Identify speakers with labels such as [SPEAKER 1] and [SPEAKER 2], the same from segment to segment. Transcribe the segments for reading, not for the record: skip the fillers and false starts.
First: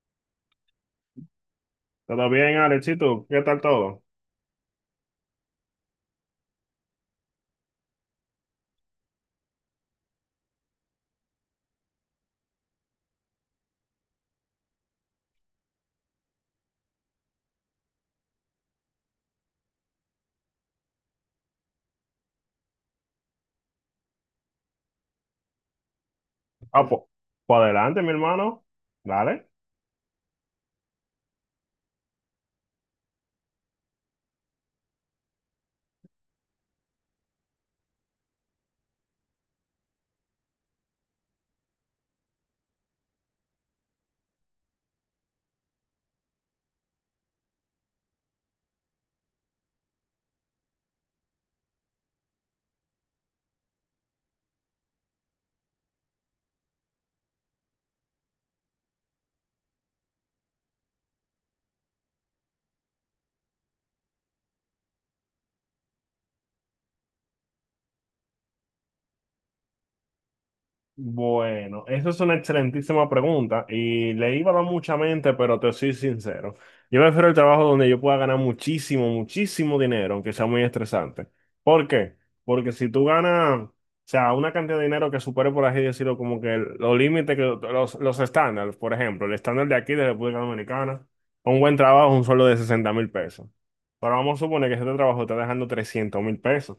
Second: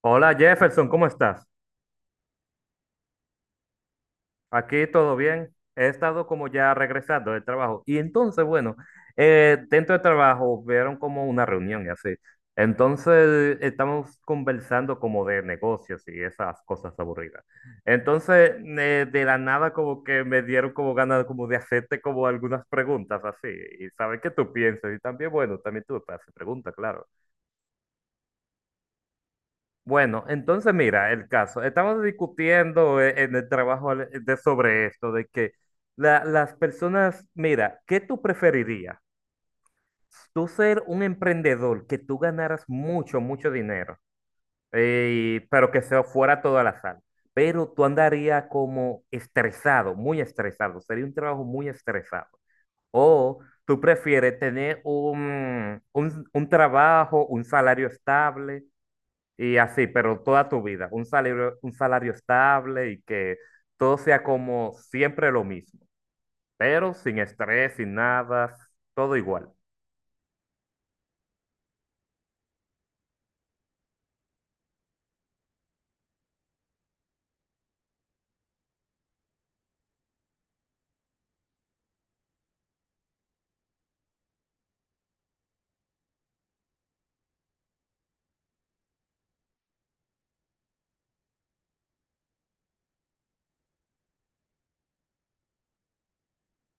[SPEAKER 1] Hola Jefferson, ¿cómo estás?
[SPEAKER 2] ¿Todo bien, Alexito? ¿Qué tal todo?
[SPEAKER 1] Aquí todo bien. He estado como ya regresando del trabajo. Y entonces, bueno, dentro del trabajo vieron como una reunión y así. Entonces estamos conversando como de negocios y esas cosas aburridas. Entonces, de la nada como que me dieron como ganas como de hacerte como algunas preguntas así y saber qué tú piensas. Y también, bueno, también tú te haces preguntas,
[SPEAKER 2] Ah, pues,
[SPEAKER 1] claro.
[SPEAKER 2] pues adelante, mi hermano. Dale.
[SPEAKER 1] Bueno, entonces mira, el caso. Estamos discutiendo en el trabajo de, sobre esto, de que las personas, mira, ¿qué tú preferirías? Tú ser un emprendedor, que tú ganaras mucho, mucho dinero, pero que se fuera todo la sal, pero tú andarías como estresado, muy estresado, sería un trabajo muy estresado. O tú prefieres tener un trabajo, un salario estable y así, pero toda tu vida, un salario estable y que todo sea como siempre lo mismo, pero sin estrés, sin nada, todo igual.
[SPEAKER 2] Bueno, esa es una excelentísima pregunta y le iba a dar mucha mente, pero te soy sincero. Yo prefiero el trabajo donde yo pueda ganar muchísimo, muchísimo dinero, aunque sea muy estresante. ¿Por qué? Porque si tú ganas, o sea, una cantidad de dinero que supere, por así decirlo, como que los límites, que los estándares, por ejemplo, el estándar de aquí de República Dominicana, un buen trabajo, un sueldo de 60,000 pesos. Pero vamos a suponer que este trabajo está dejando 300,000 pesos.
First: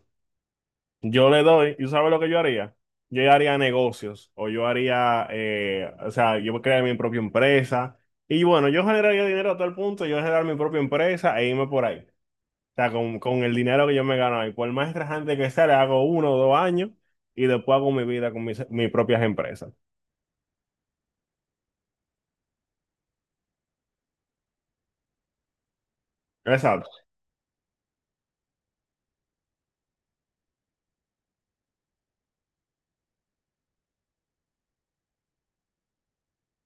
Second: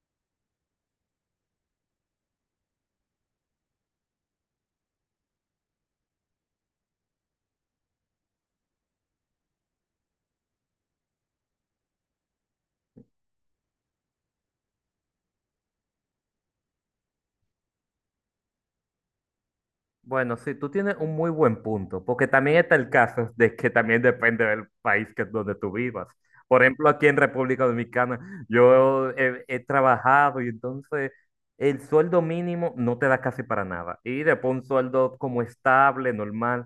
[SPEAKER 2] Yo le doy, ¿y tú sabes lo que yo haría? Yo ya haría negocios o yo haría, o sea, yo crearía mi propia empresa y bueno, yo generaría dinero a tal punto, yo generar mi propia empresa e irme por ahí. O sea, con el dinero que yo me gano ahí, por más estresante que sea, le hago uno o dos años y después hago mi vida con mis propias empresas.
[SPEAKER 1] Bueno, sí, tú tienes un muy buen punto, porque también está el caso de que también depende del país que, donde tú vivas. Por ejemplo,
[SPEAKER 2] Exacto.
[SPEAKER 1] aquí en República Dominicana, yo he, he trabajado y entonces el sueldo mínimo no te da casi para nada. Y después un sueldo como estable, normal,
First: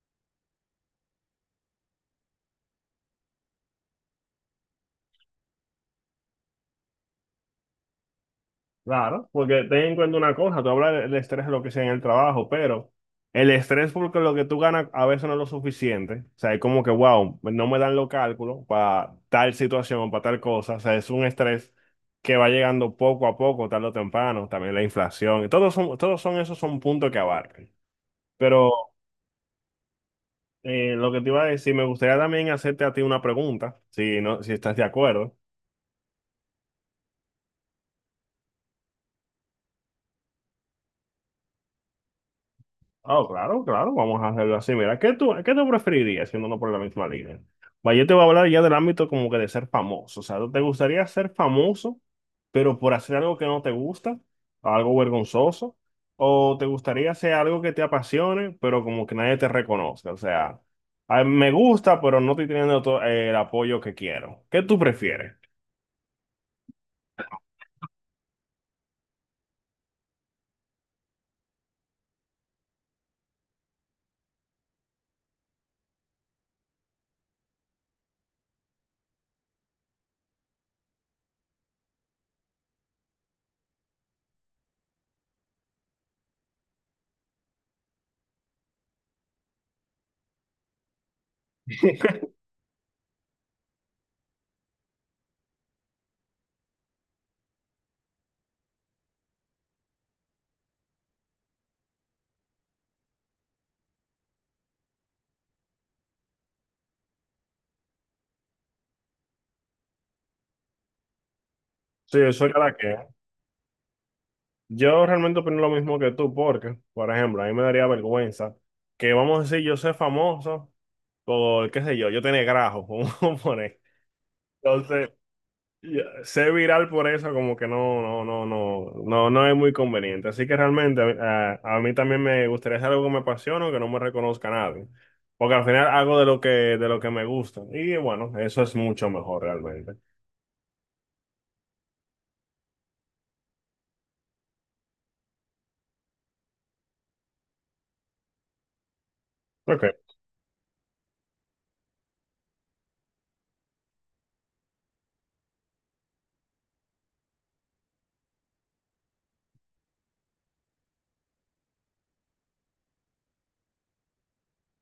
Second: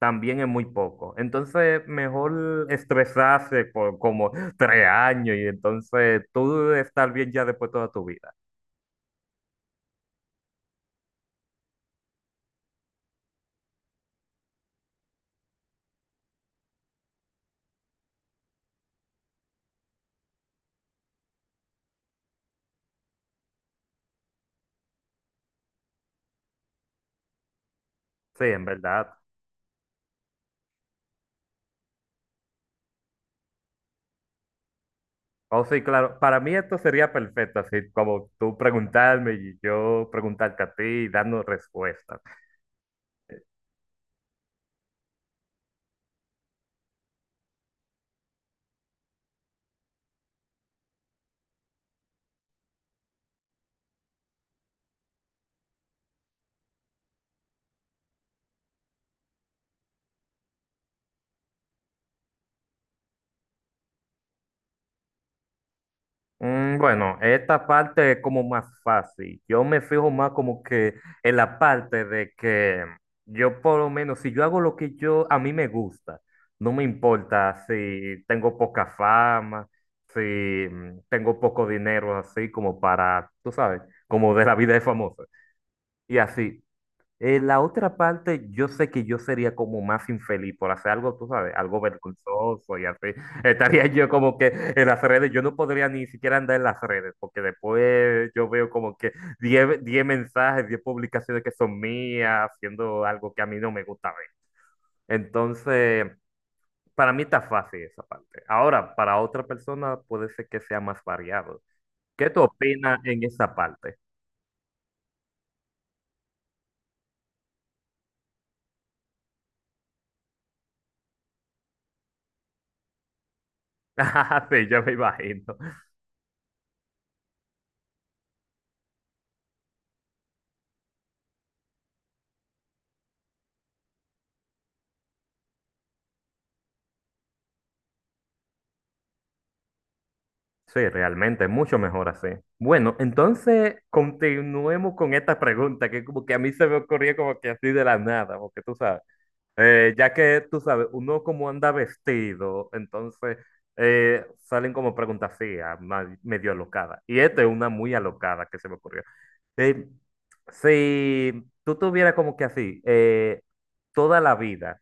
[SPEAKER 1] también es muy poco. Entonces, mejor estresarse por como tres años y entonces tú estar bien ya después toda tu vida.
[SPEAKER 2] Claro, porque ten en cuenta una cosa, tú hablas del estrés de lo que sea en el trabajo, pero el estrés porque lo que tú ganas a veces no es lo suficiente. O sea, es como que, wow, no me dan los cálculos para tal situación o para tal cosa. O sea, es un estrés que va llegando poco a poco, tarde o temprano, también la inflación. Todos son esos son puntos que abarcan.
[SPEAKER 1] Sí, en
[SPEAKER 2] Pero
[SPEAKER 1] verdad.
[SPEAKER 2] lo que te iba a decir, me gustaría también hacerte a ti una pregunta, si no, si estás de acuerdo.
[SPEAKER 1] Oh, sí, claro. Para mí esto sería perfecto, así como tú preguntarme y yo preguntarte a ti y darnos respuestas.
[SPEAKER 2] Ah, claro, claro, vamos a hacerlo así. Mira, ¿ qué tú preferirías siendo no por la misma línea? Va, yo te voy a hablar ya del ámbito como que de ser famoso. O sea, ¿te gustaría ser famoso, pero por hacer algo que no te gusta, algo vergonzoso? ¿O te gustaría hacer algo que te apasione, pero como que nadie te reconozca? O sea, "Ay, me gusta, pero no estoy teniendo el apoyo que quiero". ¿Qué tú prefieres?
[SPEAKER 1] Bueno, esta parte es como más fácil. Yo me fijo más como que en la parte de que yo por lo menos, si yo hago lo que yo a mí me gusta, no me importa si tengo poca fama, si tengo poco dinero, así como para, tú sabes, como de la vida de famoso. Y así, la otra parte, yo sé que yo sería como más infeliz por hacer algo, tú sabes, algo vergonzoso y así. Estaría yo como que en las redes, yo no podría ni siquiera andar en las redes, porque después yo veo como que diez mensajes, 10 publicaciones que son mías, haciendo algo que a mí no me gusta ver. Entonces, para mí está fácil esa parte. Ahora, para otra persona puede ser que sea más variado.
[SPEAKER 2] Sí,
[SPEAKER 1] ¿Qué tú
[SPEAKER 2] eso era la que.
[SPEAKER 1] opinas en esa parte?
[SPEAKER 2] Yo realmente opino lo mismo que tú, porque, por ejemplo, a mí me daría vergüenza que, vamos a decir, yo soy famoso por, qué sé yo, yo tenía grajo, como poner.
[SPEAKER 1] Sí, yo me
[SPEAKER 2] Entonces,
[SPEAKER 1] imagino.
[SPEAKER 2] yo ser viral por eso como que no, no, no, no, no, no es muy conveniente. Así que realmente a mí también me gustaría hacer algo que me apasione o que no me reconozca nadie. Porque al final hago de lo que me gusta. Y bueno, eso es mucho mejor realmente.
[SPEAKER 1] Sí, realmente, mucho mejor así. Bueno, entonces continuemos con esta pregunta que como que a mí se me ocurrió como que así de la nada, porque tú sabes, ya
[SPEAKER 2] Ok.
[SPEAKER 1] que tú sabes, uno como anda vestido, entonces salen como preguntas así, medio alocadas. Y esta es una muy alocada que se me ocurrió. Eh, si tú tuvieras como que así, toda la vida,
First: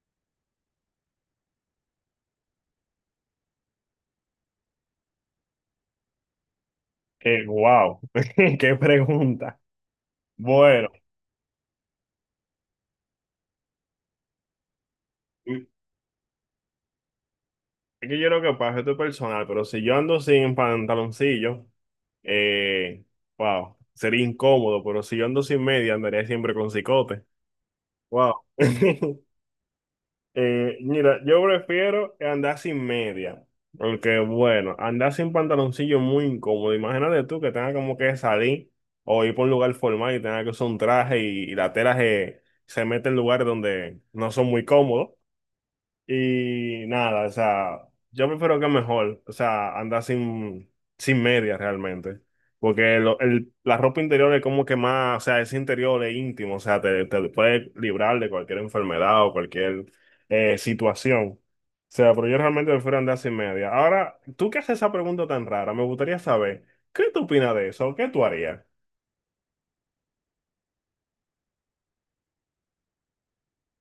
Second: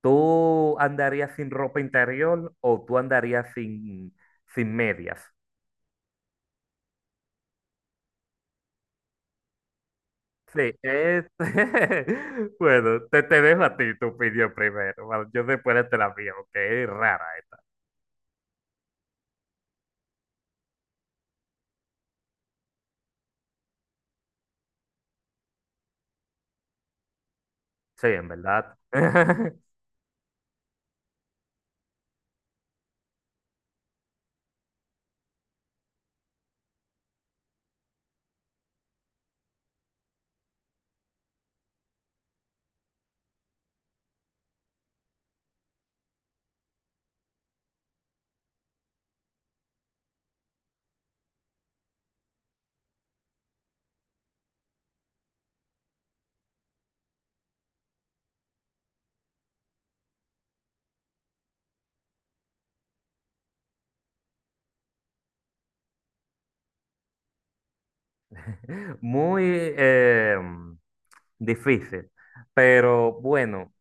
[SPEAKER 1] ¿tú andarías sin ropa interior o tú andarías sin, sin medias?
[SPEAKER 2] Wow. Qué pregunta.
[SPEAKER 1] Sí,
[SPEAKER 2] Bueno.
[SPEAKER 1] es bueno, te dejo a ti tu opinión primero. Bueno, yo después te la mía, que es rara.
[SPEAKER 2] Es que yo lo que pasa, esto es personal, pero si yo ando sin pantaloncillo, eh, wow, sería incómodo, pero si yo ando sin media, andaría siempre con cicote.
[SPEAKER 1] Sí, en
[SPEAKER 2] Wow.
[SPEAKER 1] verdad.
[SPEAKER 2] Mira, yo prefiero andar sin media, porque bueno, andar sin pantaloncillo es muy incómodo. Imagínate tú que tengas como que salir o ir por un lugar formal y tengas que usar un traje y la tela se, se mete en lugares donde no son muy cómodos. Y nada, o sea, yo prefiero que mejor, o sea, andar sin, sin medias realmente. Porque la ropa interior es como que más, o sea, es interior, es íntimo, o sea, te puede librar de cualquier enfermedad o cualquier situación. O sea, pero yo realmente prefiero andar sin medias. Ahora, tú que haces esa pregunta tan rara, me gustaría saber, ¿qué tú opinas de eso? ¿Qué tú harías?
[SPEAKER 1] Muy eh, mm, difícil. Pero bueno,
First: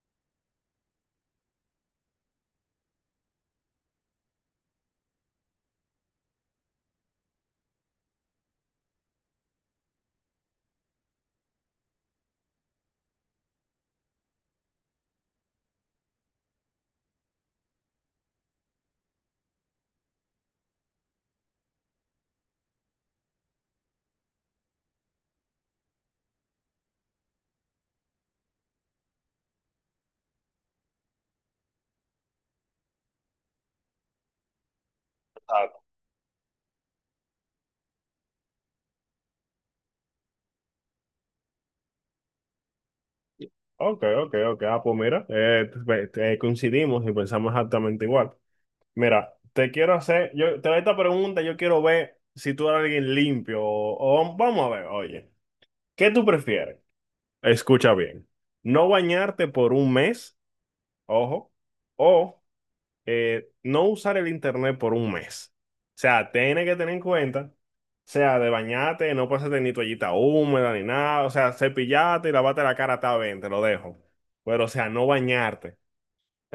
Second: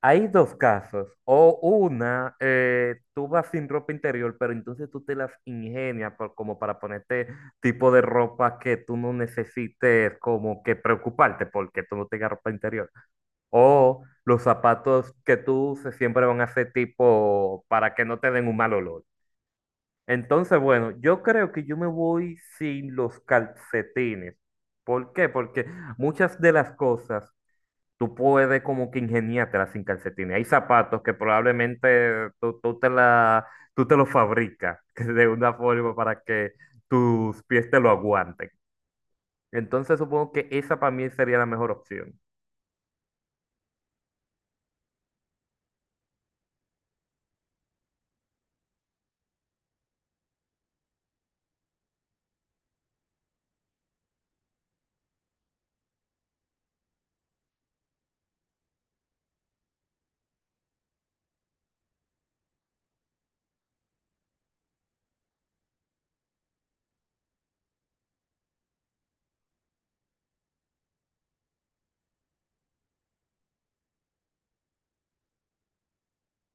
[SPEAKER 1] hay dos casos. O una, tú vas sin ropa interior, pero entonces tú te las ingenias como para ponerte tipo de ropa que tú no necesites como que preocuparte porque tú no tengas ropa interior. O los zapatos que tú uses siempre van a ser tipo para que no te den un mal olor. Entonces, bueno, yo creo que yo me voy sin los calcetines. ¿Por qué? Porque muchas de las cosas tú puedes como que ingeniártelas sin calcetines. Hay zapatos que probablemente tú, tú te la, tú te los fabricas de una
[SPEAKER 2] Ah,
[SPEAKER 1] forma para que tus pies te lo aguanten. Entonces supongo que esa para mí sería la mejor opción.
[SPEAKER 2] Ok, ok, ok. Ah, pues mira, coincidimos y pensamos exactamente igual. Mira, te quiero hacer, yo te hago esta pregunta, yo quiero ver si tú eres alguien limpio o vamos a ver, oye, ¿qué tú prefieres? Escucha bien, no bañarte por un mes, ojo, o no usar el internet por un mes. O sea, tienes que tener en cuenta, o sea, de bañarte, no pasarte ni toallita húmeda ni nada, o sea, cepillate y lavate la cara, está bien, te lo dejo. Pero, o sea, no bañarte.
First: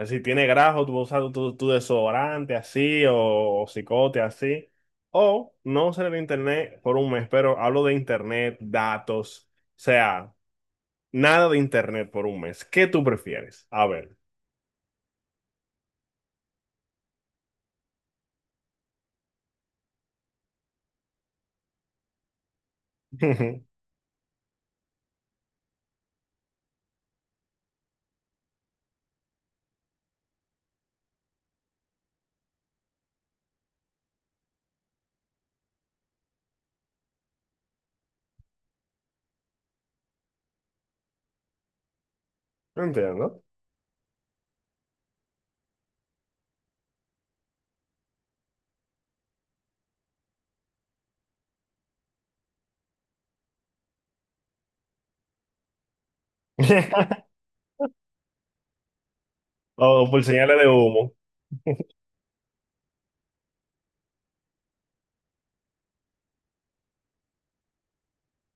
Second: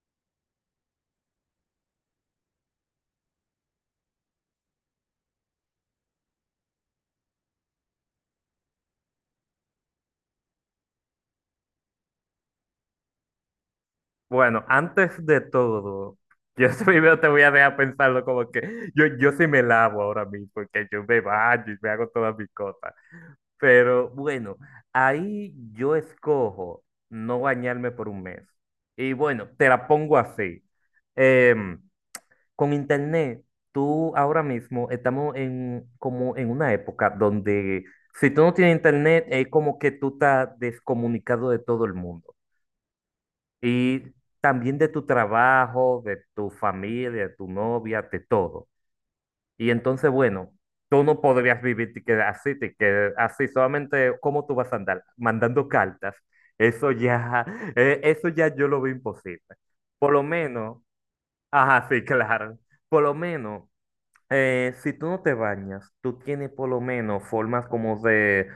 [SPEAKER 2] Si tiene grajo, tú usas tu desodorante así o cicote así. O no usar el internet por un mes, pero hablo de internet, datos, o sea, nada de internet por un mes. ¿Qué tú prefieres? A ver.
[SPEAKER 1] Bueno, antes de todo, yo primero te voy a dejar pensarlo como que yo sí me lavo ahora mismo, porque yo me baño y me hago todas mis cosas. Pero bueno, ahí yo escojo no bañarme por un mes. Y bueno, te la pongo así. Em, con internet, tú ahora mismo estamos en, como en una época donde si tú no tienes internet, es como que tú estás descomunicado de todo el mundo
[SPEAKER 2] No entiendo.
[SPEAKER 1] y también de tu trabajo, de tu familia, de tu novia, de todo. Y entonces, bueno, tú no podrías vivir te quedas así, solamente cómo tú vas a andar mandando cartas. Eso ya, eso ya yo lo veo imposible.
[SPEAKER 2] O
[SPEAKER 1] Por lo
[SPEAKER 2] por señales de
[SPEAKER 1] menos,
[SPEAKER 2] humo.
[SPEAKER 1] ajá, sí, claro. Por lo menos si tú no te bañas, tú tienes por lo menos formas como de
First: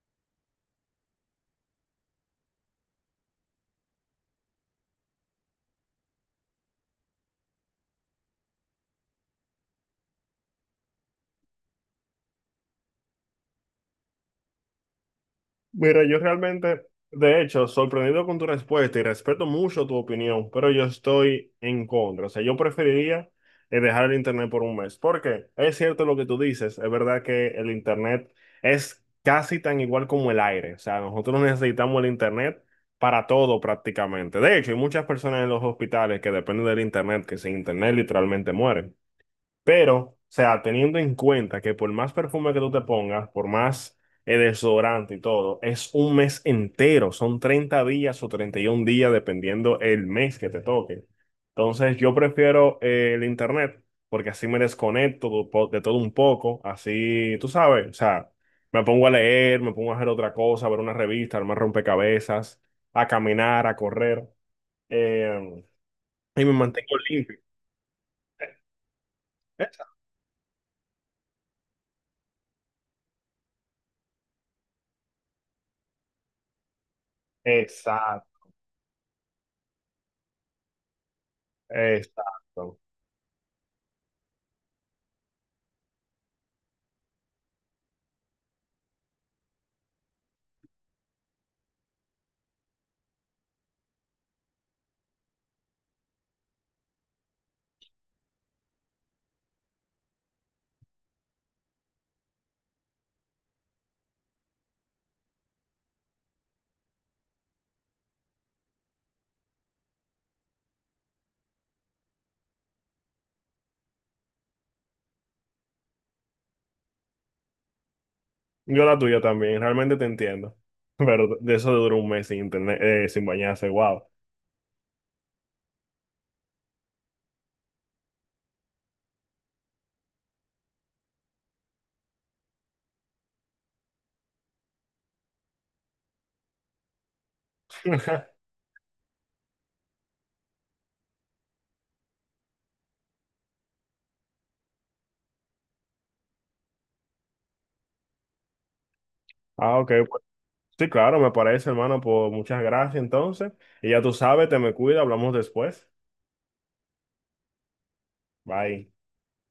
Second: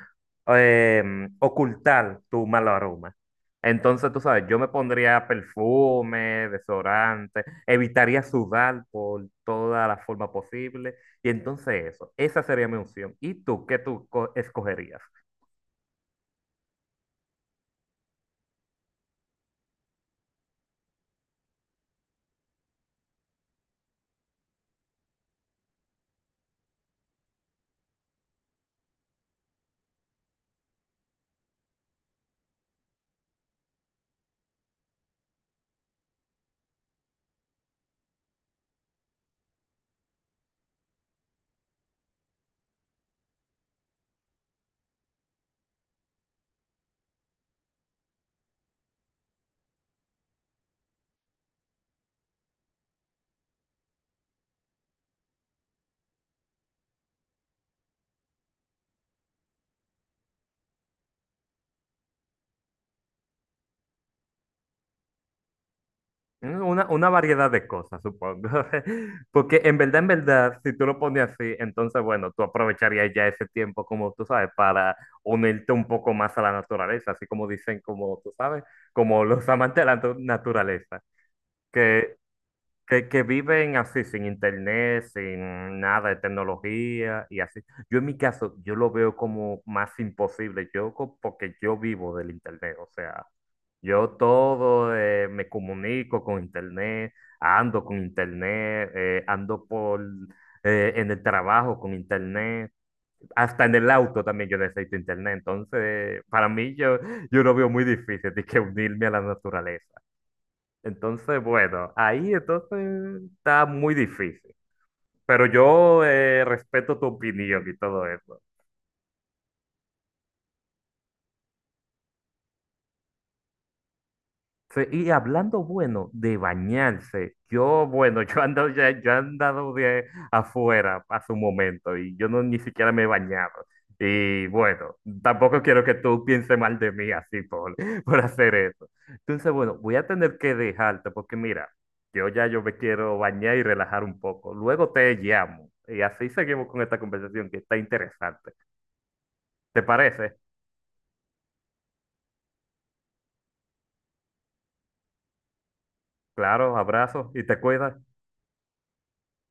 [SPEAKER 1] ocultar tu mal aroma. Entonces, tú sabes, yo me pondría perfume, desodorante, evitaría sudar por toda la forma posible. Y entonces eso, esa sería mi opción. ¿Y tú qué tú escogerías?
[SPEAKER 2] Mira, yo realmente, de hecho, sorprendido con tu respuesta y respeto mucho tu opinión, pero yo estoy en contra. O sea, yo preferiría dejar el internet por un mes, porque es cierto lo que tú dices, es verdad que el internet es casi tan igual como el aire. O sea, nosotros necesitamos el internet para todo prácticamente. De hecho, hay muchas personas en los hospitales que dependen del internet, que sin internet literalmente mueren. Pero, o sea, teniendo en cuenta que por más perfume que tú te pongas, por más desodorante y todo, es un mes entero, son 30 días o 31 días, dependiendo el mes que te toque. Entonces, yo prefiero el internet, porque así me desconecto de de todo un poco, así, tú sabes, o sea, me pongo a leer, me pongo a hacer otra cosa, a ver una revista, armar rompecabezas, a caminar, a correr, eh, y me mantengo
[SPEAKER 1] Una
[SPEAKER 2] limpio.
[SPEAKER 1] variedad de cosas, supongo. Porque en verdad, si tú lo pones así, entonces, bueno, tú aprovecharías ya ese tiempo, como tú sabes, para unirte un poco más a la naturaleza, así como dicen, como tú
[SPEAKER 2] Exacto.
[SPEAKER 1] sabes, como los amantes de la naturaleza, que
[SPEAKER 2] Exacto.
[SPEAKER 1] que viven así, sin internet, sin nada de tecnología y así. Yo en mi caso, yo lo veo como más imposible, yo porque yo vivo del internet, o sea, yo todo me comunico con internet, ando por en el trabajo con internet, hasta en el auto también yo necesito internet, entonces para mí yo, yo lo veo muy difícil de que unirme a la naturaleza. Entonces, bueno, ahí entonces está muy difícil. Pero yo respeto tu opinión y todo eso.
[SPEAKER 2] Yo la tuya también, realmente te entiendo. Pero de eso duró un mes sin internet, sin bañarse, wow.
[SPEAKER 1] Sí, y hablando, bueno, de bañarse, yo, bueno, yo ando, ya, yo he andado de afuera hace un momento y yo no ni siquiera me he bañado. Y bueno, tampoco quiero que tú pienses mal de mí así por, por hacer eso. Entonces, bueno, voy a tener que dejarte porque mira, yo ya yo me quiero bañar y relajar un poco. Luego te llamo y así seguimos con esta conversación que está interesante.
[SPEAKER 2] Ah,
[SPEAKER 1] ¿Te
[SPEAKER 2] ok, pues
[SPEAKER 1] parece?
[SPEAKER 2] sí, claro, me parece, hermano, pues muchas gracias entonces. Y ya tú sabes, te me cuida, hablamos después.
[SPEAKER 1] Claro, abrazos y te cuidas.
[SPEAKER 2] Bye.